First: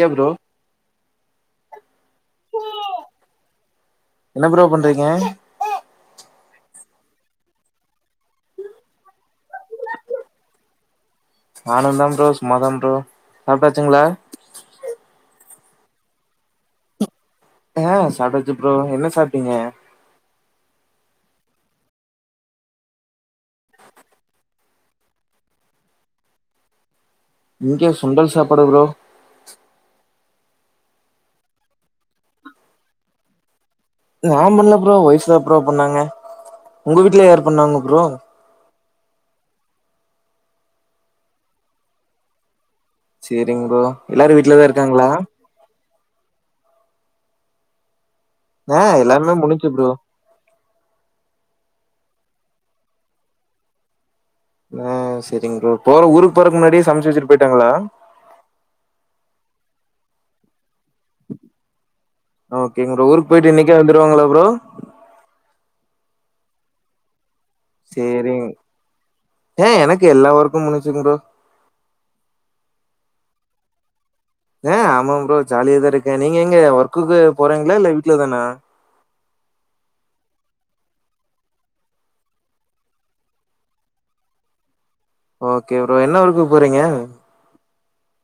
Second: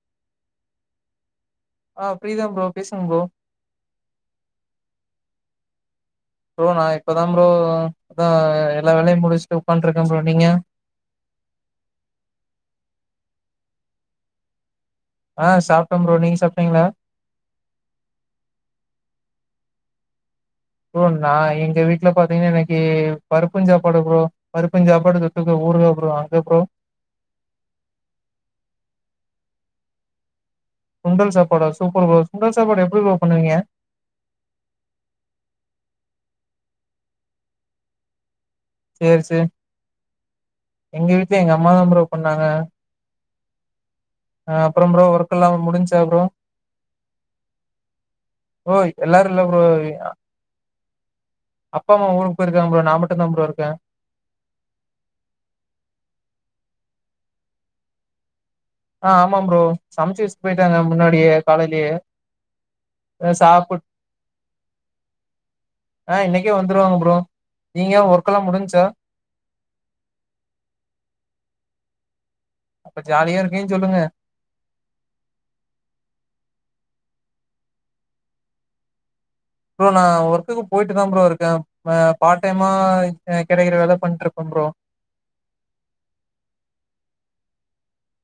யா bro ஆ ஃப்ரீதாம் bro பேசுங்க ப்ரோ என்ன ப்ரோ பண்றீங்க ப்ரோ நான் இப்பதான் ப்ரோ இப்பதா எல்லா வேலையும் முடிச்சுட்டு உக்காண்டு இருக்கேன் ப்ரோ நீங்க நானும் தா ப்ரோ சும்மாத ப்ரோ சாப்ட்டாச்சுங்களா ஆ சாப்டம் ப்ரோ நீங்க சாப்ட்டீங்களா ஆ சாப்டாச்சு ப்ரோ என்ன சாப்ட்டீங்க ப்ரோ நான் எங்க வீட்ல பாத்தீங்கன்னா இன்னைக்கு பருப்புஞ் சாப்பாடு ப்ரோ பருப்புஞ் சாப்பாடு தொட்டுக்க ஊருக்கா அங்க ப்ரோ இங்க சுண்டல் சாப்பாடு ப்ரோ சுண்டல் சாப்பாடா சூப்பர் ப்ரோ சுண்டல் சாப்பாடு எப்படி ப்ரோ பண்ணுவீங்க நான் பண்ணல ப்ரோ ஒய்ஃப் தான் பரோ பண்ணாங்க உங்க வீட்ல யார் பண்ணாங்க ப்ரோ சேரி சே எங்க வீட்ல எங்க அம்மாதான் ப்ரோ பன்னாங்க சேரிங்க ப்ரோ எல்லாரும் வீட்லதான் ப்ரோ இருக்காங்களா ஒர்க் எல்லா முடிஞ்ச்சா ப்ரோ ப்ரோ ஆ எல்லாரு எல்லாருாமே இல்ல முடிஞ்சு ப்ரோ அப்பா அம்மா ஊருக்கு போயிருக்காங்க ப்ரோ நான் மட்டும்தான் ப்ரோ இருக்கேன் ஆ சரிங்க ப்ரோ போற ஊருக்கு போறக்கு முன்னாடியே சமைச்சு வச்சுட்டு போயிட்டாங்களா ஆ ஆமாம் ப்ரோ சமச்சு வெச்சு போய்ட் ஆ ஓகே ப்ரோ ஊருக்கு போயிட்டு சாப்புட் இன்னைக்கே வந்துருவாங்களா ப்ரோ ஆ இன்னைக்கே வந்துருவாங்க ப்ரோ நீங்க ஒர்க்கெல்லா சேரிங் முடிஞ்ச்சா ஏ எனக்கு எல்லா வொர்க்கும் முடிஞ்சு ப்ரோ அப்ப ஜாலியா இருக்கேன்னு சொல்லுங்க ஆ ஆமா ப்ரோ ஜாலியதான் இருக்கேன் நீங்க எங்க ஒர்க்குக்கு போறீங்களா இல்ல வீட்லதானா ப்ரோ நான் ஒர்க்குக்கு போயிட்டு தான் ப்ரோ இருக்கேன் பார்ட் டைமா கிடைக்கிற வேலைய பண்ட்டு இருப்பேன் ப்ரோ ஓகே ப்ரோ என்ன ஒர்க்குக் போறீங்க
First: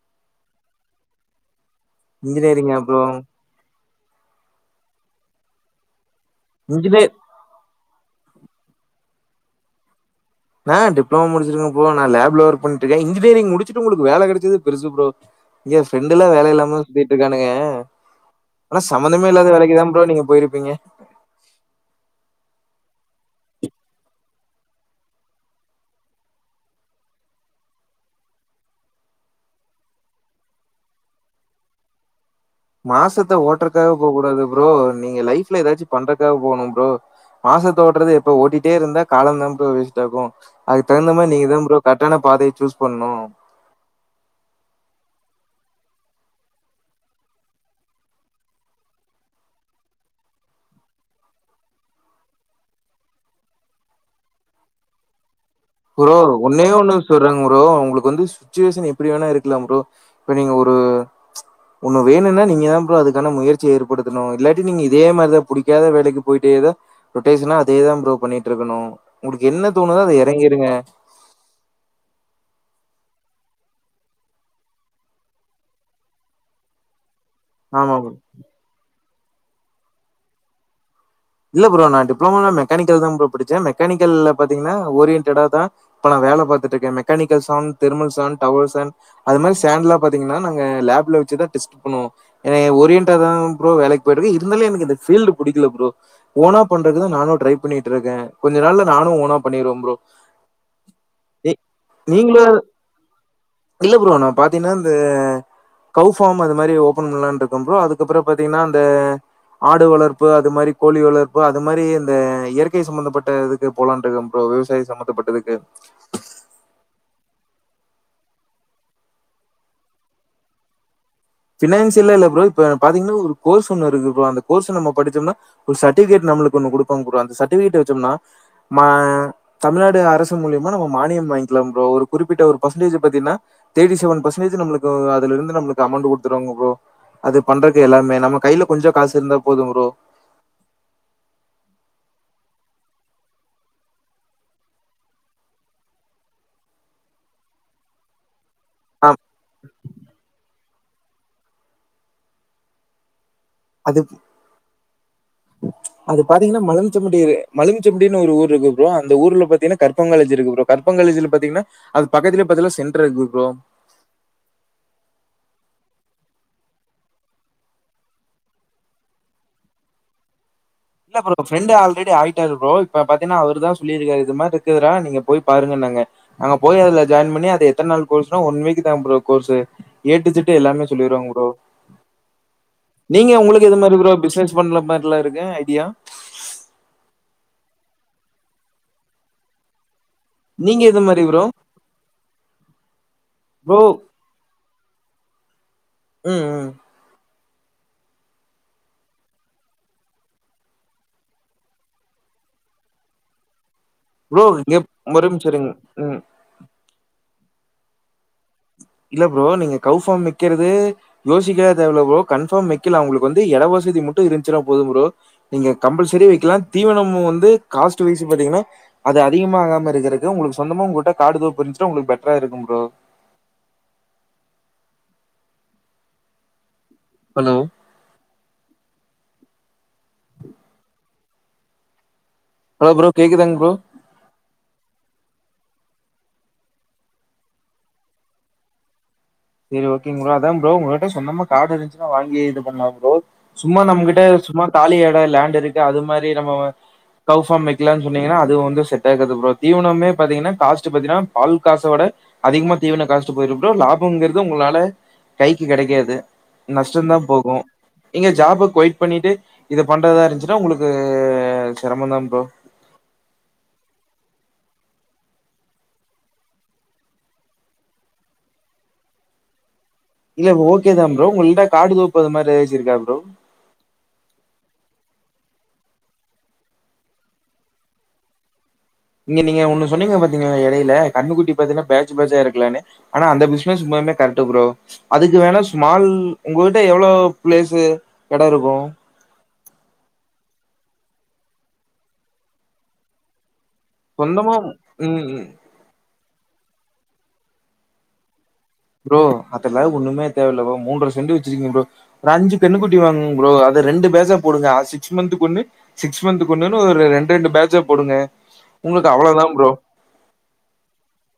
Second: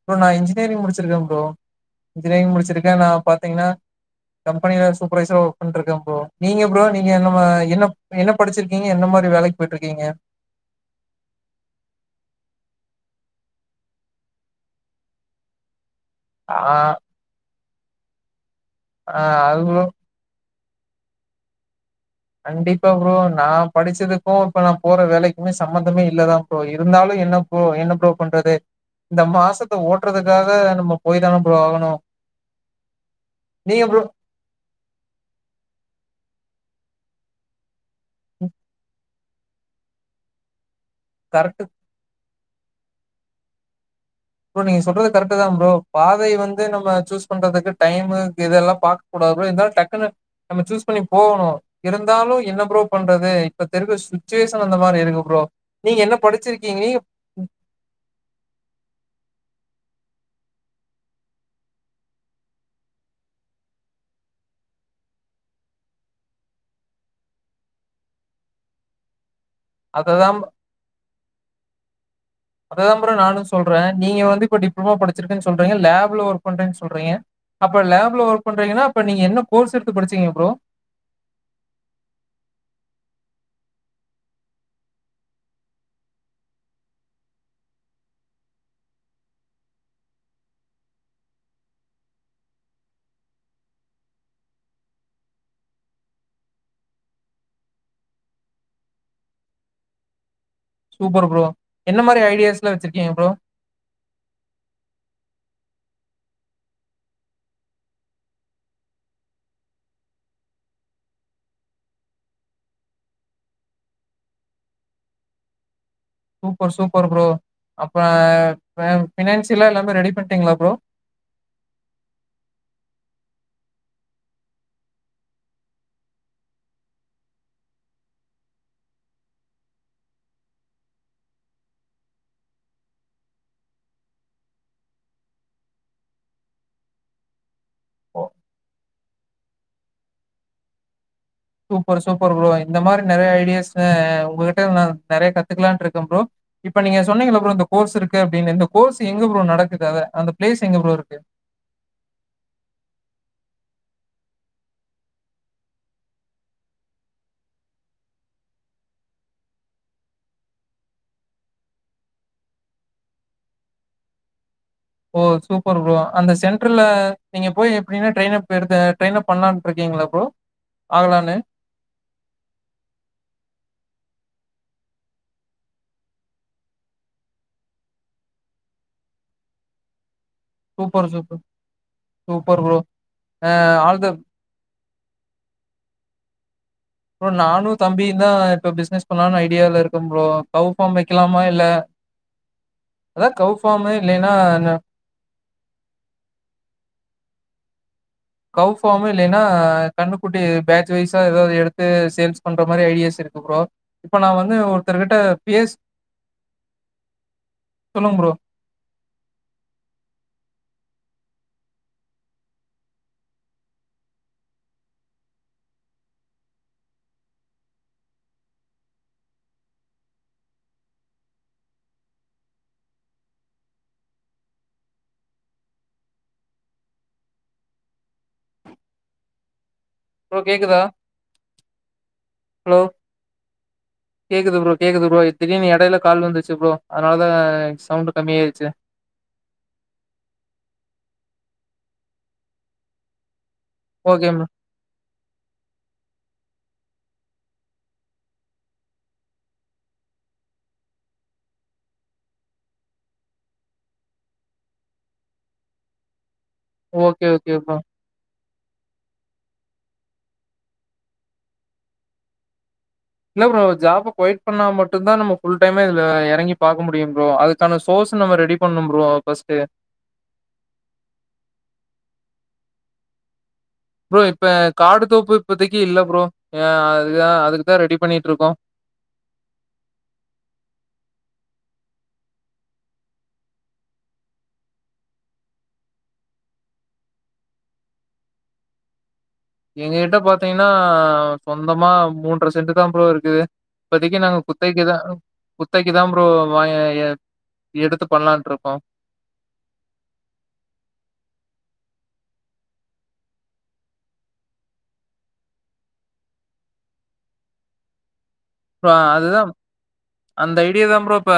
ப்ரோ நான் இன்ஜினியரி்ங் முடிச்சிருக்கேன் ப்ரோ இன்ஜினியரிங் இன்ஜினியரிங்கா முடிச்சிருக்கேன் ப்ரோ நான் பாத்தீங்கன்னா கம்பெனியில சூப்பர்வைசர்ரா‌ ஒர்க் பண்ட்ருக்கேன் ப்ரோ நீங்க ப்ரோ நீங்க இன்ஜினியர் நம்ம என்ன நீங்க என்ன படிச்சிருக்கீங்க என்ன மாரி வேலைக்கு போயிட்டுருக்கீங்க நான் டிப்ளமோ முடிச்சிருக்கேன் ப்ரோ நான் லேப்ல ஒர்க் பண்ணிட்டு இருக்கன் இன்ஜினியரிங் முடிச்சட்டு உங்களுக்கு வேலை கிடைச்சது பெருசு ப்ரோ இங்க ஃப்ரெண்டுல்லாம் வேலை ஆ இல்லாமாதா சுத்திட்டு இருக்கானுங்க ஆனா ஆ சமமந்தமே இல்லாத அது வேலைக்கு தான் ப்ரோ நீங்க போயிருப்பீங்க [inaudible] இ இப்ப நான் போற வேலைக்குமே சம்பந்தமே இல்லதான் ப்ரோ இருந்தாலும் என்ன ப்ரோ என்ன ப்ரோ பண்றது இந்த மாசத்தை ஓட்டுறதுக்காக நம்ம போய் தான ப்ரோ ஆகணும் மாசத்தை ஓட்டுறக்காக போக கூடாது ப்ரோ நீங்க லைஃப்ல ஏதாச்சும் பண்றக்காக போகணும் ப்ரோ மாசத் ஓட்றது இப்ப ஓட்டிட்டே இருந்தா காலம் தா ப்ரோ வேஸ்ட்டாகோ அதுக்கு தகுந்த மாரி நீங்க தா கரெக்ட் ப்ரோ கரெக்ட்டான பாதை சூஸ் பண்ணோ ப்ரோ நீங்க சொல்றது கரெக்ட் தா ப்ரோ பாதை வந்து நம்ம சூஸ் பண்றதுக்கு டைமு இததுெல்லா பாக்க கூடாது ப்ரோ இருாலு டக்குன்னு நம்ம சூஸ் பண்ணி போகணு இருந்தாலு என்ன ப்ரோ பண்றது இப்ப தெரியிற சுச்சுவேஷன் அந்த மாரி இருக்கு ப்ரோ நீங்க என்ன பு்ரோ ஒன்னே படிச்சிருக்கீங்க? ஒண்ணு நீங்க சொல்றாங் பு்ரோ உங்களுக்கு வந்து சுச்சுவேஷன் எப்டி வேணா இருக்கலாம் ப்ரோ இப்ப நீங்க ஒரு ஒன்னு வேணும்னா நீங்கதா ப்ரோ அதுக்கான முயற்சிய ஏற்படுத்தணு இல்லாட்டி நீங்க இதே மாரிதா புடிக்காத வேலைக்கு போயிட்டேதா ரொட்டேஷனா அதேதா ப்ரோ பண்ணிட்டு இருக்கணு உங்களுக்கு என்ன தோணுதோ அத அததான் இறங்கிய அததா ப்ரோ நானு சொல்றே நீங்க வந்து இப்போ டிப்ளமா பச்சிருக்கன்னு சொல்றீங்க லேப்ல ஒர்க் பண்றேன்னு சொல்றீங்க அப்ப ஆமா ப்ரோ. லேப்ல ஒர்க் பண்றீங்கன்னா இப்ப நீங்க என்ன கோர்ஸ் எடுத்து படிச்சீங்க ப்ரோ இல்ல ப்ரோ நா டிப்ளமோலாயில்ல மெக்கானிக்கல் தா ப்ரோ படிச்சே மெக்கானிக்கல்ல பாத்தீங்கன்னா ஓரியன்டடா தா இப்ப நா வேல பாத்துட்டுடிருக்கே mechanical sound thermal sound tower சண்ட் அ மாதிரி சண்ட்லா பாத்தீங்கன்னா நாங்க லேப்ல வெச்சுதா டெஸ்ட்டு பண்ணுவோ என ஓரியன்டா தா ப்ரோ வேலைக்கு போயிட்டிருகே இருந்தாலு எனக்கு இந்த பீல்டு புடிக்கல ப்ரோ ஓனா பண்றதுக்குதா நானு ட்ரை பண்ணிட்டு இருக்கே கொஞ்ச நாள்ல நானும் ஓனா பண்ணிருவே ப்ரோ சூப்பர் ப்ரோ. நீ என்ன மாரி நீங்ளே ஐடியாஸ்லாம் வச்சிருக்கீங்க ப்ரோ? இல்ல ப்ரோ நா பாத்தீங்கன்னா இந்த கவ் ஃபார்ம் அது மாரி ஓபன் பண்ணலான்னுடிருக்கே ப்ரோ அதுக்கப்புறோ பாத்தீங்கன்னா அந்த ஆடு வளப்புது அது மாரி கோழி வளர்ப்பு அது மாரி இந்த இயற்கை சம்பந்தப்பட்ட இதுக்கு போலான் இருக்க ப்ரோ விவசாயம் சம்பந்தப்பட்டதுக்கு சூப்பர் சூப்பர் ப்ரோ அப்ப பினான்சியல்லா எல்லாமே ரெடி பண்ணிட்டீங்களா ப்ரோ ஃபினான்ஷியலா இல்ல ப்ரோ இப்ப பாத்தீங்கன்னா ஒரு கோர்ஸ் ஒன்னு இருக்கு ப்ரோ அந்த கோர்ஸ் நம்ம படிச்சோம்னா ஒரு சர்டிஃபிகேட் நம்லுக்கு ஒன்னு குடுப்பாங்க ப்ரோ அந்த சர்டிஃபிகேட் வெச்சோம்னா மா தமிழ்நாடு அரசு மூலியமா நம்ம மானியம் வாங்கிலாம் ப்ரோ ஒரு குறிப்பிட்ட ஒரு பர்சன்டேஜ் பாத்திங்கன்னா தர்டிசெவன் பர்சன்டேஜ் அதுல இருந்து நம்மலுக்கு அமௌன்ட் குடு குடுத்துருவாங்க ப்ரோ அது பண்றது எல்லா நம்ம கையில கொஞ்சோ காசு இருந்தா போதும் ப்ரோ சூப்பர் சூப்பர் ப்ரோ இந்த மாரி நெறைய ஐடியாஸ் உங்ககிட்டா நா நெறைய கத்துக்கலான்டிருக்கே ப்ரோ இப்ப நீங்க சொன்னீங்கல்ல ப்ரோ இந்த கோர்ஸ் இருக்கு அப்டின்னு கோர்ஸ் எங்க ப்ரோ நடக்குது அந்த ப்ளேஸ் எங்க ப்ரோ இருக்கு அதுக்கு அது பாத்தீங்கன்னா மலஞ்செம்படி மலஞ்செம்படின்னு ஒரு ஊர் இருக்கு ப்ரோ அந்த ஊர்ல பாத்தீங்கன்னா கர்பங்காலஜி இருக்கு ப்ரே கர்பங்காலேஜில பாத்தீங்கன்னா அது பக்கத்துலேயே பத்தீங்னா சென்டர் இருக்கு ப்ரோ ஓ சூப்பர் ப்ரோ அந்த சென்டர்ல நீங்க போய் எப்டின்ன ட்ரெய்ன் அப் எடுத்து ட்ரெயினப் பண்ணலான்னு இருக்கீங்களா ப்ரோ இல்ல ஆகலான்னு. ப்ரோ ப்ரெண்டு ஆல்ரெடி ஆகிட்டாரு ப்ரோ இப்ப பாத்தீன்னா அவரு தா சொல்லியிருக்காரு இது மாரி இக்குதுடா நீங்க போய் பாருங்கனாங்க நாங்க போய் அதுல ஜாயின் பண்ணி அது எத்தன் நாள் கோர்ஸ்னா அது ஒன் வீக் தா bro course A to Z எல்லாமே சூப்பர் சொல்லிருவாங்க சூப்பர். Bro super bro. நீங்க அ உங்களுக்கு எது மாரி ஆல் த ப்ரோ பிசினஸ் பண்ற மாரி உல்ல இருக்கே யா நானு தம்பியு தா இப்ப பிஸ்னஸ் பண்ணாம்னு ஐடியால இருக்கோ இருக்கோ ப்றோ கவ் நீங்க பார்ம் இது மாதிரி வெக்கிலாமா ப்ரோ இல்ல அத்தா கவ் ப்ரோ பார்ம் இல்லனா உம் உம் கவ் ஃபார்ம் இல்லனா கண்ணுக்குட்டி பேட்ச் வைஸா ஏதாவது எடுத்து சேல்ஸ் பண்ற மாரி ஐடியாஸ் இருக்கு ப்ரோ இப்ப நான் ப்ரோ வந்து இங்கப் ஒருத்தர்கிட்ட ஒரு நிம்ஷோ இருங்க பேஸ் உம் ம் சொல்லுங்க ப்ரோ இல்ல ப்ரோ நீங்க கவ்ஃபார்ம் வெக்கறது யோசிக்கல்லா தேவயில்ல ப்ரோ கன்ஃபார்ம் வெக்கீலா உங்களுக்கு வந்து எடவசதி மட்டு இருந்துச்சினா போதும் ப்ரோ நீங்க கம்பல்சரி வெக்கிலா தீவனமு வந்து காஸ்ட் வைஸ்னு பாத்தீங்கன்னா அது அதிகமா ஆகாமயிரக்கறக்கு உங்களுக்கு சொந்தமா உங்ககிட்ட காடு தோப்பு இருந்துச்சினா உங்களுக்கு பெட்டரா இருக்கும் ப்ரோ ஹலோ ப்ரோ கேக்குதா ஹலோ ப்ரோ கேக்குதாங்க ப்ரோ கேக்குது ப்ரோ கேக்குது ப்ரோ திடீனு எடையில கால் வந்துச்சு ப்ரோ அதனாலத சவுண்டு கம்மியாய்ர்ச்சு சேரி ஓகேங் ப்ரோ அதா ப்ரோ உங்ககிட்ட சொந்தமா கார்டு இருந்துச்சுனா வாங்கி இது பண்ணலா ப்ரோ சும்மா நம்மகிட்ட ஓகே ப்ரோ சும்மா தாலி எட லேண்டிருக்கு அது மாரி நம்ம வ கவ் ஃபார்ம் வைக்கலாம்னு சொன்னிங்கனா அது வந்து செட் ஆகாது ப்ரோ தீவனமே பாத்திங்கனா காஸ்ட்டு பாத்தினா பால் காசவிட அதிகமா தீவன காஸ்டு போயிடு ப்ரோ ல பம்ங்கறது உங்களால கைக்கு கெடைக்காது நஷ்டந்தா ஓகே ஓகே போகும் ப்ரோ நீங்க ஜாபுக் கொய்ட் பண்ணிட்டு இத பண்றதா இருந்துச்சுன்னா உங்களுக்கு செரமந்தா ப்ரோ என்ன ப்ரோ ஜாப கொயிட் பண்ணா மட்டு தா நம்ம ஃபுல் டைமா இதுல இறங்கி பாக்க முடியு ப்ரோ அதுக்கான சோர்ஸ் நம்ம ரெடி பண்ணு ப்ரோ ஃபர்ஸ்ட்டு இல்ல ஓகேதா ப்ரோ உங்களிட்ட காடு தோப்பு அது மாரி ஏதாச்சி இருக்கா ப்ரோ ப்ரோ இப்ப காடு தோப்பு இப்பத்திக்கு இல்ல ப்ரோ ஏ அதா அதுக்குதா ரெடி பண்ணிக்கிட்ருக்கோ இங்க நீங்க ஒன்னு சொன்னீங்க பாத்தீங்களா எடையில கன்னுக்குட்டி பாத்தீன்னா பேஜ் பேஜா ஏறகலானு ஆனா அந்த பிசினஸ் உண்மையாவுமே கரெக்ட் ப்ரோ அதுக்கு வேணா ஸ்மால் உங்ககிட்ட எவ்ளோ ப்ளேசு எடோ இருக்கு எங்க கிட்ட பாத்தீங்கன்னா சொந்தமா மூன்றரை சென்ட் தா ப்ரோ இருக்குது இப்பத்திக்கு நாங்க சொந்தமா குத்தவிக்குதா ம் ம் குத்தவிக்கு தா ப் ரோ வய எ எடுத்து பண்ணலா இருக் ப்ரோ அதெல்லா ஒண்ணுமே தேவ இல்ல ப்ரோ மூன்றரை செண்டு வச்சிருக்கீங்க ப்ரோ ஒரு அஞ்சு கண்ணுட்டி வாங்குங்க ப்ரோ அத ரெண்டு பேட்ச்சா போடுங்க அ சிக்ஸ் மந்துக்கு ஒன்னு சிக்ஸ் மந்துக்கு ஒன்னுன்னு ஒரு ரெண்டு ரெண்டு பேட்ச்சா போடுங்க ப உங்களுக்கு அதுதா அவ்ளோதா ப்ரோ அந்த ஐடியா தா ப்ரோ இப்ப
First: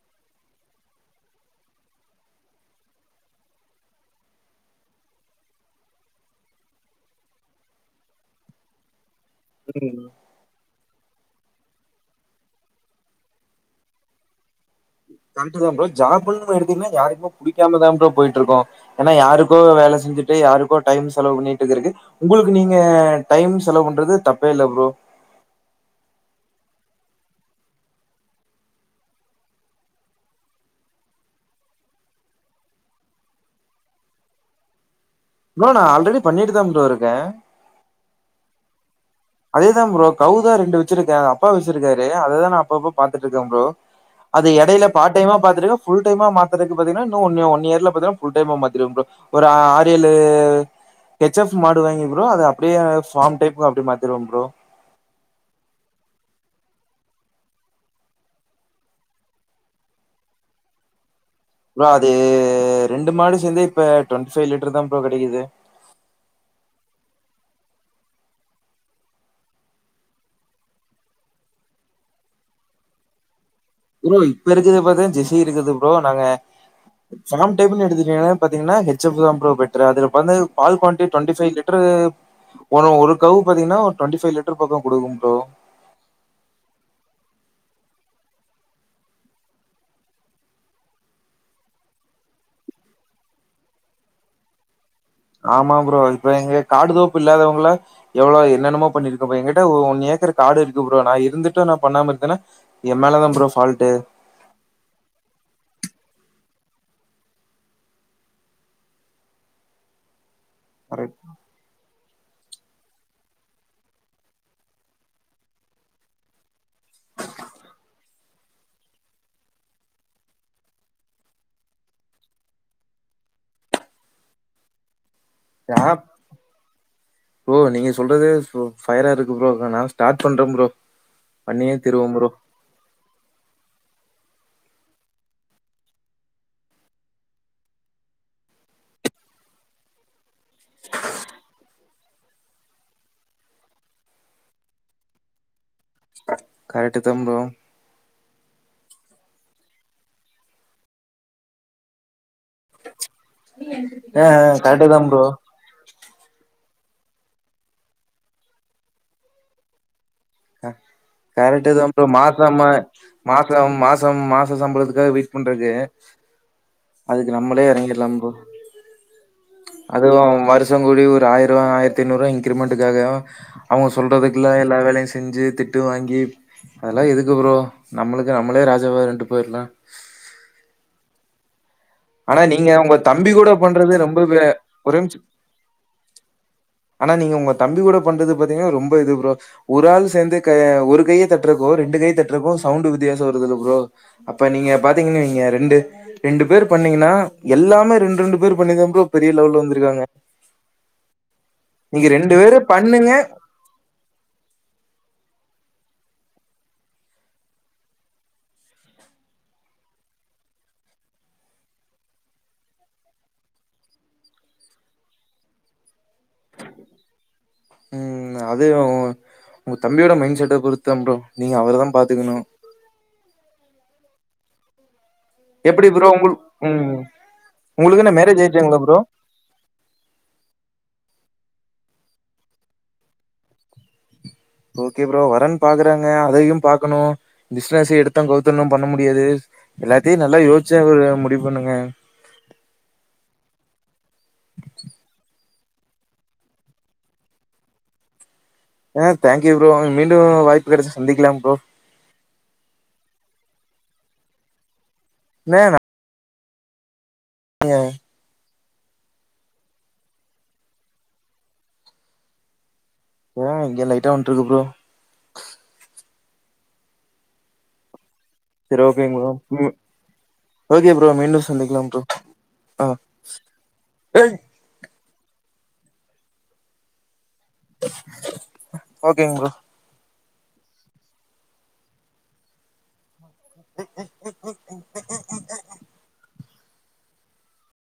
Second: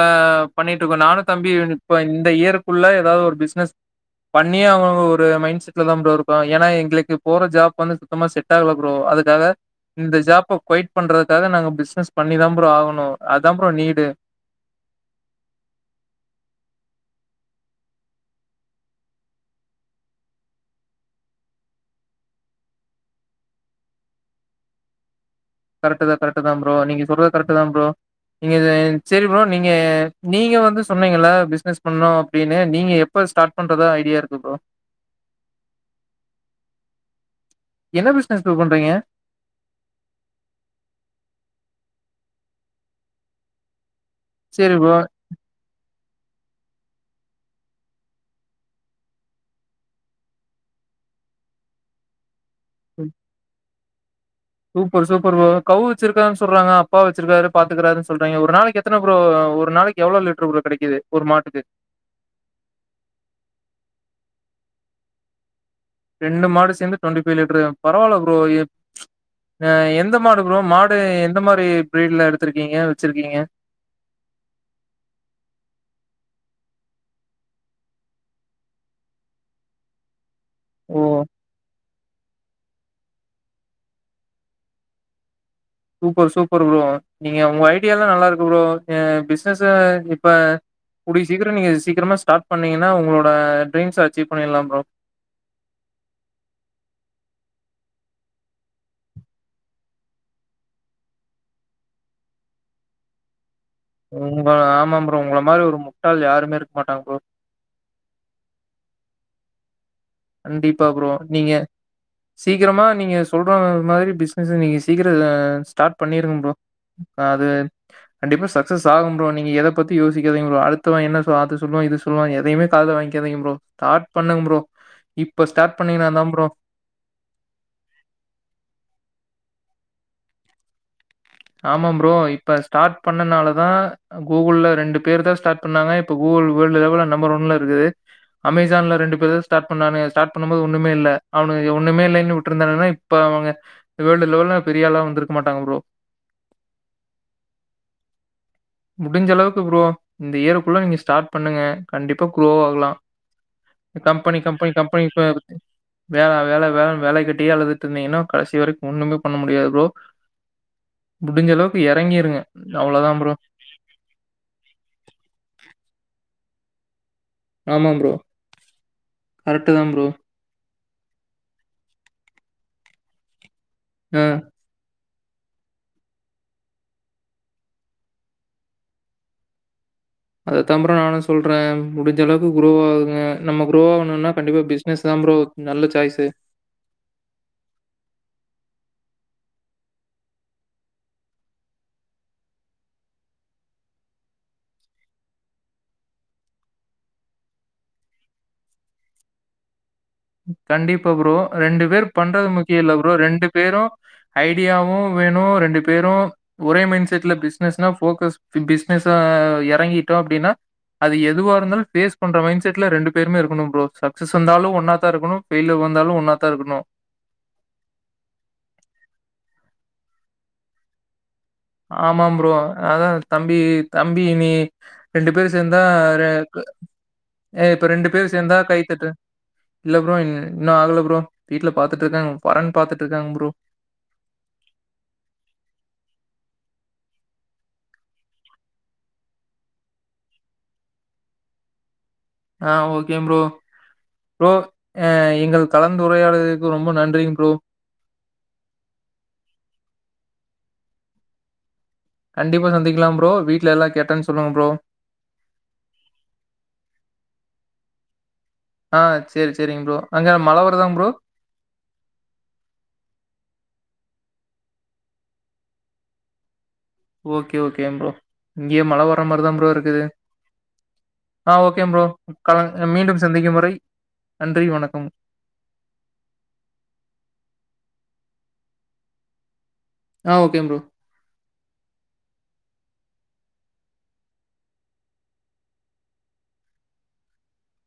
பண்ணிட்டுருக்கோ நானு தம்பியு இப்ப இந்த இயருக்குள்ள ஏதாது ஒரு பிசினஸ் பண்ணியே ஆகனும்னு ஒரு மைண்ட் செட்ல தா ப்ரோ இருக்கோ ஏன்னா எங்களுக்கு போற ஜாப் வந்து சுத்தமாக செட் ஆகல ப்ரோ அதுக் காக ம் இந்த ஜாப்ப கொய்ட் பண்றதுக்காக நாங்க பிசினஸ் பண்ணிதா ப்ரோ ஆகணு அதா ப்ரோ நீடு கரெட்டு தா ப்ரோ ஜாப்புனு எடுத்தீங்கன்னா யார்க்குமே புடிக்காம தா ப்ரோ போயிட்ருக்கோ ஏன்னா யாருக்கோ வேல செஞ்சுட்டு யாருக்கோ டைம் செலவு பண்ணிட்டுகிறக்கு உங்களுக்கு நீங்க டைம் செலவு பண்றது தப்பே இல்ல ப்ரோ கரெட்டுதா கரெட்டுதா ப்ரோ நீங்க சொல்றத கரெட்டுதா ப்ரோ நீங்க செரி ப்ரோ நீங்க நீங்க வந்து சொன்னீங்கல பிசினஸ் பண்ணு அப்டின்னு நீங்க எப்ப ஸ்டார்ட் பண்றதா ஐடியா இருக்கு ப்ரோ ப்ரோ நா ஆல்ரெடி பண்ணிட்டு தா ப்ரோ இருக்கே என்ன பிஸ்னஸ் ப்ரோ பண்றீங்க அதே தா ப்ரோ கௌ தா ரெண்டு வெச்சிருக்கே அப்பா வெச்சிருக்காரு அத தா நா அப்பப்ப பாத்துட்ருக்கே ப்ரோ அது சரி எடைல ப்ரோ. பார்டைமா பாத்துட்ருக்கே ஃபுல் டைமா மாத்தறக்கு பாத்திங்கனா இன்னு ஒன்னே ஒன் இயர்ல பாத்தனா ஃபுல்டைமா மாத்திருவே ப்ரோ ஒரு ஆறு ஏழு ஹெச் எஃப் மாடு வாங்கி ப்ரோ அத அப்டியே ஃபார்ம் டைப்ல அப்டி மாத் [unintelligible] சூப்பர் சூப்பர் ப்ரோ கௌ வெச்சிருக்கா சொல்றாங்க அப்பா வெச்சிருக்காரு பாத்துக்கறாருனு சொல்றாய்ங்க ஒரு நாளைக்கு எத்தன ப்ரோ ஒரு நாளைக்கு எவ்ளோ லிட்டர் ப்ரோ கெடைக்குது ப்ரோ அது ரெண்டு மாடு சேந்து இப்ப ட்வண்ட்டி ஃபை லிட்டர் தா ப்ரோ கெடைக்குது ரெண்டு மாடு சேந்து ட்வெண்ட்டி ஃபை லிட்டரு பரவால்ல ப்ரோ [unintelligible] அ எந்த மாடு ப்ரோ மாடு எந்த மாரி ப்ரீட்ல எடுத்திருக்கீங்க வெச்சிருக்கீங்க ப்ரோ இப்ப இருக்கற்து பாத்தினா ஜெசி இருக்குது ப்ரோ நாங்க ஃபாம் டைப்னு எடுத்துட்டீங்கனா பாத்தீங்கன்னா ஹெச் எஃபு தா ப்ரோ பெட்டரு அதுல [unintelligible] பால் குவான்டி ஓ! ட்வெண்ட்டி ஃபை லிட்ரு ஒரு ஒரு கவ் பாத்தீங்கனா ஒரு ட்வெண்டிஃபை லிட்டர் பக்க குடுக்கு ப்ரோ சூப்பர் சூப்பரு ப்ரோ நீங்க உங்க ஐடியாலா நல்லா இருக்கு ப்ரோ எ பிஸ்னஸ இப்ப கூடிய சீக்கிர நீங்க சீக்கிரமா ஸ்டார்ட் பண்ணீங்கனா உங்களோட ட்ரீம்ஸ அச்சீவ் பண்ணிற்லா ப்ரோ ஆமா ப்ரோ இப்ப எங்க காடு தோப்பு இல்லாதவ்ங்களா எவ்ளோ என்னென்னமோ பண்ணிருக்கபோ எ கிட்ட ஒ ஒன் ஏக்கரு காடு இருக்கு ப்ரோ நா இருந்துட்டு நா பண்ணாம இருக்கேனா எம்மேலதா ப்ரோ ஃபால்ட் உங்க ஆமா ப்ரோ உங்கள மாரி மு ட்டாள் யாருமே இருக்க மாட்டாங்க ப்ரோ கண்டிப்பா ப்ரோ கரெக்டா நீங்க சீக்கிரமா நீங்க சொல்ற மாதிரி பிஸ்னஸ நீங்க சீக்கிர ல ஸ்டார்ட் பண்ணிருங்க ப்ரோ அது கண்டிப்பா சக்ஸஸ் ஆகும் ப்ரோ நீங்க எத பத்தி யோசிக்காதீங்க ப்ரோ அடுத்தவ என்ன சொ அது சொல்லுவா இது சொல்லுவா எதையுமே காதுல வாங்கிக்காதீங்க ப்ரோ ஸ்டார்ட் பண்ணுங்க ப்ரோ இப்ப ஸ்டார்ட் யாப் பண்ணீங்கன்னா தான் ப்ரோ ப்ரோ நீங்க சொல்றதே ஃபு ஃபயரா இருக் ம் ப்ரோ நா நா ஸ்டார்ட் பண்ற ப்ரோ பண்ணியே ஆமா திருவ ப்ரோ இப்ப ஸ்டார்ட் பண்ணனாலதா அ கூகுள்ல ரெண்டு பேர்தா ஸ்டார்ட் பண்ணாங்க இப்ப கூகுள் வேர்ல்டு லெவல்ல நம்பர் ஒன்ல இருக்கு அமேசான்ல ரெண்டு பேர்தா ஸ்டார்ட் பண்ணானுங்க ஸார்ட் பண்ணும்போது ஒன்னுமே இல்ல அவனுங்க ஏ ஒன்னுமே இல்லைனு விட்ருந்தானுங்கனா இப்ப அவங்க வேர்ல்டு லெவல்ல பெரிய ஆளா வந்துருக்க மாட்டாங்க ப்ரோ கரெட்டுத்தா ப்ரோ முடிஞ்சளவுக்கு ப்ரோ இந்த இயருக்குள்ள நீங்க ஸ்டார்ட் பண்ணுங்க கண்டிப்பா க்ரோ ஆகலா ஆ கம்பெனி கம்பெனி கரெக்ட் தா கம்பெனி இப்ப ப்ரோ வேலா வேல லா வேலைய கட்டியே அழுதுட்டு இருந்தீங்கனா கடைசி வரைக்கு ஒன்னுமே பண்ண முடியாது ப்ரோ முடிஞ்ச அளவுக்கு கரெட்டுதா ப்ரோ இறங்கிருங்க. மாசம அவ்வளோதான் ப்ரோ. மாச மாசம் மாச சம்பளதுக்காக வெயிட் பண்றது அதுக்கு நம்மளே எறங்கிற்லா ப்ரோ கரெட்டுதா ப்ரோ சங்குள்ளயு ஒரு ஆயர்வா ஆயர்த்தைந்நூறுவா இன்கிரிமென்ட்க்காக அவ்ங்க ஆ. சொல்றதுக்குல எல்லா வேலயு செ செஞ்சு திட்டு வாங்கி அதெல்லா எதுக்கு ப்ரோ நம்மளுக்கு நம்மளே ராஜவ இருந்ட்டு போயிற்லா அதத்தான் ப்ரோ [unintelligible] ஆனா குரோ நீங்க உங்க ஆகுங்க. தம்பி கூட நம்ம குரோ பண்றது ஆகணும்னா ரொம்பவே கண்டிப்பா ஒரே பிசினஸ் நிம்ஷ தான் ப்ரோ நல்ல சாய்ஸு. ஆனா நீங்க உங்க தம்பி கூட பண்றது பாத்தீங்கனா ரொம் இப்ப இது ப்ரோ ஒரு ஆளு சேந்து க ஒரு கைய தாட்றக்கு ரெண்டு கை தட்றக்கு சவுண்டு வித்தியாச வருதுல ப்ரோ அப்ப நீங்க பாத்தீங்கனு வைங்க நீங்க ரெண்டு ரெண்டு பேர் பண்ணீங்கனா எல்லாமே ரெண்டு ரெண்டு பேர் பண்ணிதா ப்ரோ பெரிய லெவல்ல வந்துருக்காங்க கண்டிப்பா ப்ரோ ரெண்டு பேர் பண்றது பேரும் முக்கிய இல்ல ப்ரோ பண்ணுங்க. ரெண்டு பேரு ஐடியாவு வேணு ரெண்டு பேரு ஒரே மைண்ட்செட்ல பிஸ்னஸ்னா ஃபோகஸ் ஃபின் பிஸ்னஸ்சா எறங்கிட்டோ அப்டினா அது எதுவா இருந்தாலு ஃபேஸ் பண்ற மைண்ட்செட்ல ரெண்டு பேருமே இருக்கனு ப்ரோ சக்சஸ் வந்தாலு ஒன்னா தா இருக்கணு ஃபெய்லியர் வந்தாலு ஒன்னாத்தா இருக்கணு உம் அது ஒ ஒங்க தம்பியோட மைண்ட்செட்ட பொறுத்தா ப்ரோ நீங்க அவரதா ஆமா பாத்துக்கணு ப்ரோ அதா தம்பி தம்பி நீ ரெண்டு பேரு சேந்தா எப்டி ப்ரோ உங்கள் ரேக்கு ம் ஏ இப்ப உங்களுக்கு ரெண்டு என்ன பேரு மேரேஜ் சேந்தா ஆயிடுச்சுங்களா ப்ரோ கைத்தட்டு இல்ல ப்ரோ இல் இன்னு ஆகல ப்ரோ வீட்லப் பாத்துட்டுருக்காங்க வரன் பாத்துட்டுருக்காங்க ப்ரோ ஓகே ப்ரோ வரன் பாக்குறாங்க அதையு பாக்கணு பிசினஸ் எடுத்தோ கவுத்தோனு நம்ம பண்ண முடியாது எல்லாத்தையு நல்லா யோசிச்ச ஒரு முடிவு பண்ணுங்க ஆஹ் ஓகேங் ப்ரோ ப்ரோ அ எங்கள் கலந்துரையாடுறத்துக்கு ரொம்ப நன்றிங்க ப்ரோ ஆஹ் தேங்க்யூ ப்ரோ மீண்டும் வாய்ப்பு கெடைச்ச சந்திக்கலாம் ப்ரோ கண்டிப்பா சந்திக்கலாம் ப்ரோ வீட்ல எல்லா கேட்டேன்னு சொல்லுங்க ப்ரோ வேணா ஆஹ ஆஹ் செரி செரிங்க ப்ரோ அங்க மழ வருதாங் ப்ரோ ஏ இங்க லைட்டா வந்ட்டுருக்கு ப்ரோ ஓகே ஓகேங்க ப்ரோ இங்கேயு சரி மழ ஓகேங்க வரற மாதிரிதா ப்ரோ ம். இருக்குது ஓகே ப்ரோ மீண்டு ஆஹ் சந்திக்கலா ஓகே ப்ரோ கல ஆ மீண்டும் சந்திக்கும் முறை ஏய் நன்றி வணக்கம் ஓகேங் ப்ரோ ஆஹ் ஓகே ப்ரோ உஹும் உஹும் ம் உஹும்